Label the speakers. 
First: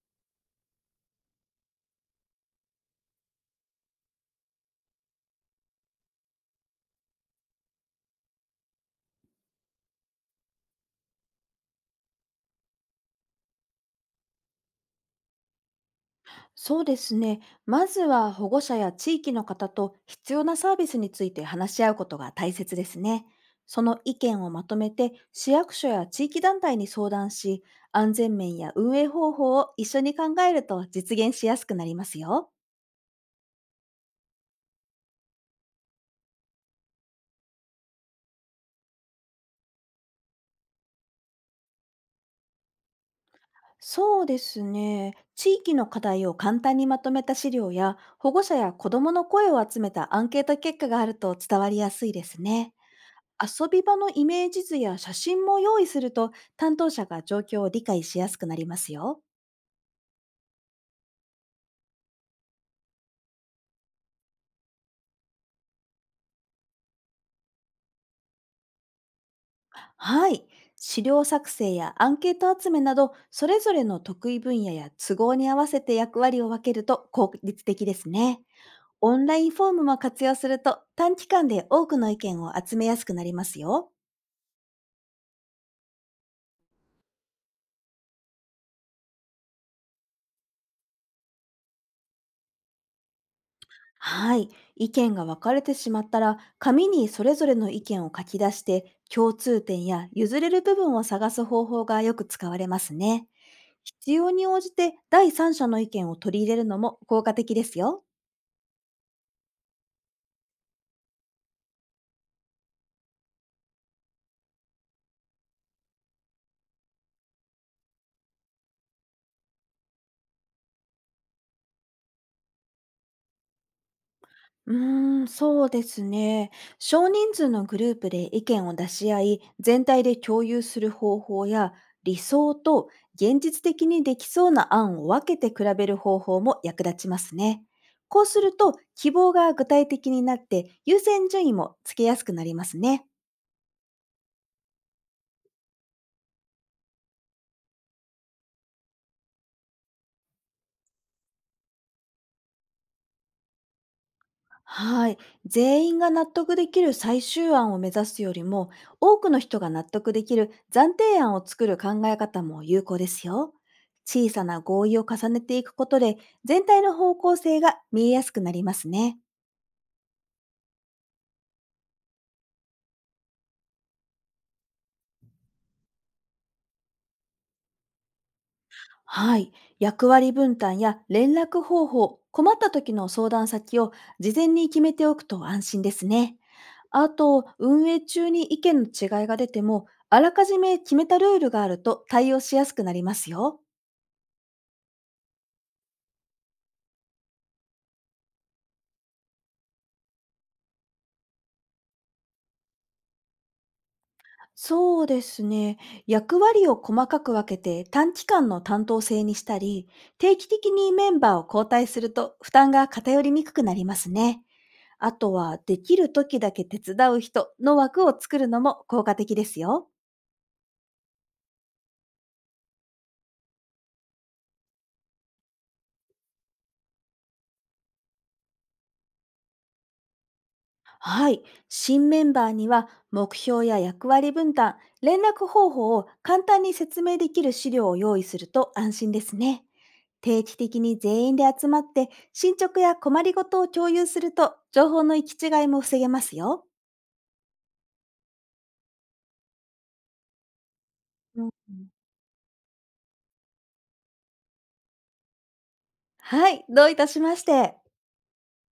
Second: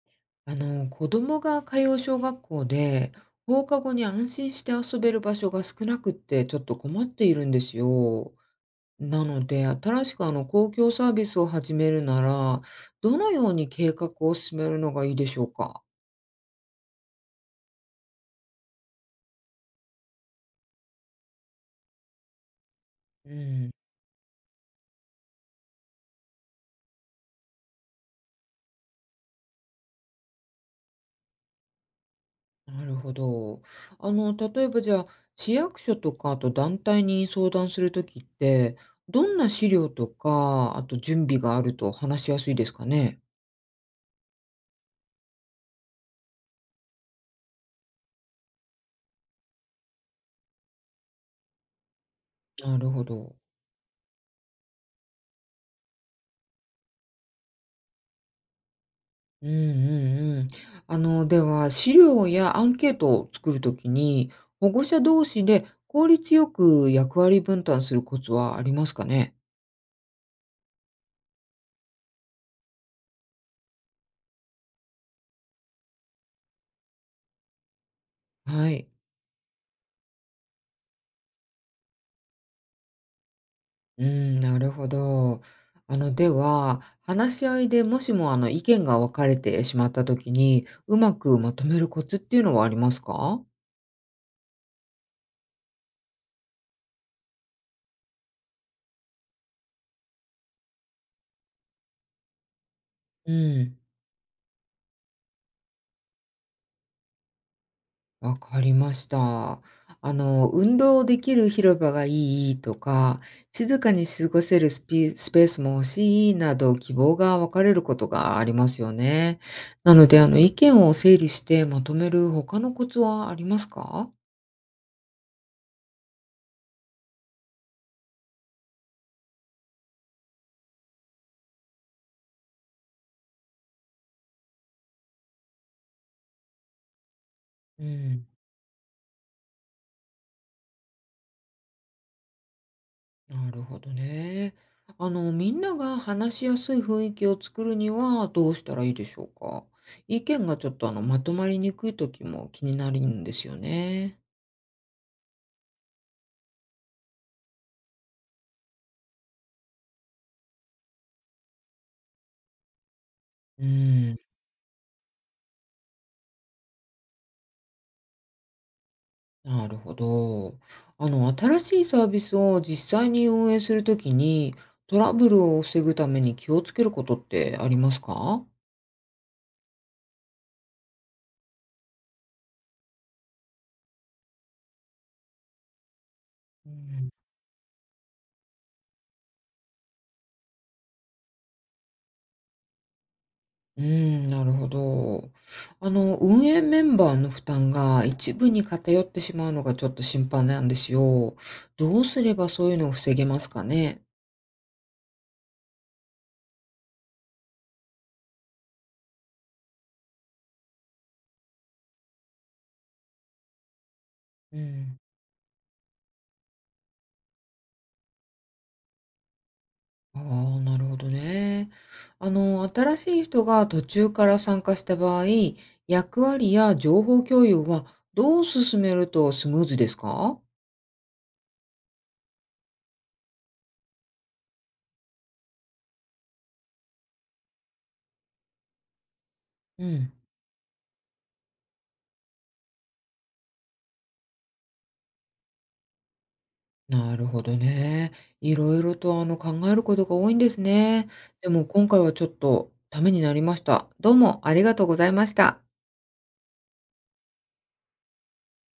Speaker 1: 子供が通う小学校で、放課後に安心して遊べる場所が少なくってちょっと困っているんですよ。なので、新しく公共サービスを始めるなら、どのように計画を進めるのがいいでしょうか。
Speaker 2: そうですね。まずは保護者や地域の方と必要なサービスについて話し合うことが大切ですね。
Speaker 1: うん、
Speaker 2: その意見をまとめて市役所や地域団体に相談し、安全面や運営方法を一緒に考えると実現しやすくなりますよ。
Speaker 1: なるほど。例えばじゃあ、市役所とかあと団体に相談するときって、どんな資料とか、あと準備があると話しやすいですかね。
Speaker 2: そうですね。地域の課題を簡単にまとめた資料や保護者や子どもの声を集めたアンケート結果があると伝わりやすいですね。
Speaker 1: なるほど。
Speaker 2: 遊び場のイメージ図や写真も用意すると担当者が状況を理解しやすくなりますよ。
Speaker 1: うんうんうん。では、資料やアンケートを作るときに、保護者同士で効率よく役割分担するコツはありますかね。
Speaker 2: はい。資料作成やアンケート集めなど、それぞれの得意分野や都合に合わせて役割を分けると効率的ですね。
Speaker 1: はい。
Speaker 2: オンラインフォームも活用すると短期間で多くの意見を集めやすくなりますよ。
Speaker 1: うん、なるほど。では、話し合いでもしも意見が分かれてしまったときに、うまくまとめるコツっていうのはありますか。
Speaker 2: はい。意見が分かれてしまったら、紙にそれぞれの意見を書き出して、共通点や譲れる部分を探す方法がよく使われますね。
Speaker 1: うん。
Speaker 2: 必要に応じて第三者の意見を取り入れるのも効果的ですよ。
Speaker 1: わかりました。運動できる広場がいいとか、静かに過ごせるスピスペースも欲しいなど希望が分かれることがありますよね。なので、意見を整理してまとめる他のコツはありますか。
Speaker 2: そうですね。少人数のグループで意見を出し合い、全体で共有する方法や、理想と現実的にできそうな案を分けて比べる方法も役立ちますね。
Speaker 1: う
Speaker 2: こう
Speaker 1: ん、
Speaker 2: すると、希望が具体的になって、優先順位もつけやすくなりますね。
Speaker 1: なるほどね。みんなが話しやすい雰囲気を作るにはどうしたらいいでしょうか。意見がちょっとまとまりにくい時も気になるんですよね。
Speaker 2: はい。全員が納得できる最終案を目指すよりも、多くの人が納得できる暫定案を作る考え方も有効ですよ。
Speaker 1: うん。
Speaker 2: 小さな合意を重ねていくことで、全体の方向性が見えやすくなりますね。
Speaker 1: なるほど。新しいサービスを実際に運営するときに、トラブルを防ぐために気をつけることってありますか。
Speaker 2: はい。役割分担や連絡方法、困った時の相談先を事前に決めておくと安心ですね。
Speaker 1: う
Speaker 2: あ
Speaker 1: ん、
Speaker 2: と、運営中に意見の違いが出ても、あらかじめ決めたルールがあると対応しやすくなりますよ。
Speaker 1: うん、なるほど。運営メンバーの負担が一部に偏ってしまうのがちょっと心配なんですよ。どうすればそういうのを防げますかね。
Speaker 2: そうですね。役割を細かく分けて短期間の担当制にしたり、定期的にメンバーを交代すると負担が偏りにくくなりますね。
Speaker 1: うん。
Speaker 2: あとは、できる時だけ手伝う人の枠を作るのも効果的ですよ。
Speaker 1: ああ、なるほどね。新しい人が途中から参加した場合、役割や情報共有はどう進めるとスムーズですか。
Speaker 2: はい。新メンバーには目標や役割分担、連絡方法を簡単に説明できる資料を用意すると安心ですね。
Speaker 1: うん。
Speaker 2: 定期的に全員で集まって進捗や困りごとを共有すると情報の行き違いも防げますよ。
Speaker 1: なるほどね。いろいろと考えることが多いんですね。
Speaker 2: う
Speaker 1: で
Speaker 2: ん。
Speaker 1: も今回はちょっとためになりました。どうもありがとうございました。
Speaker 2: はい。どういたしまして。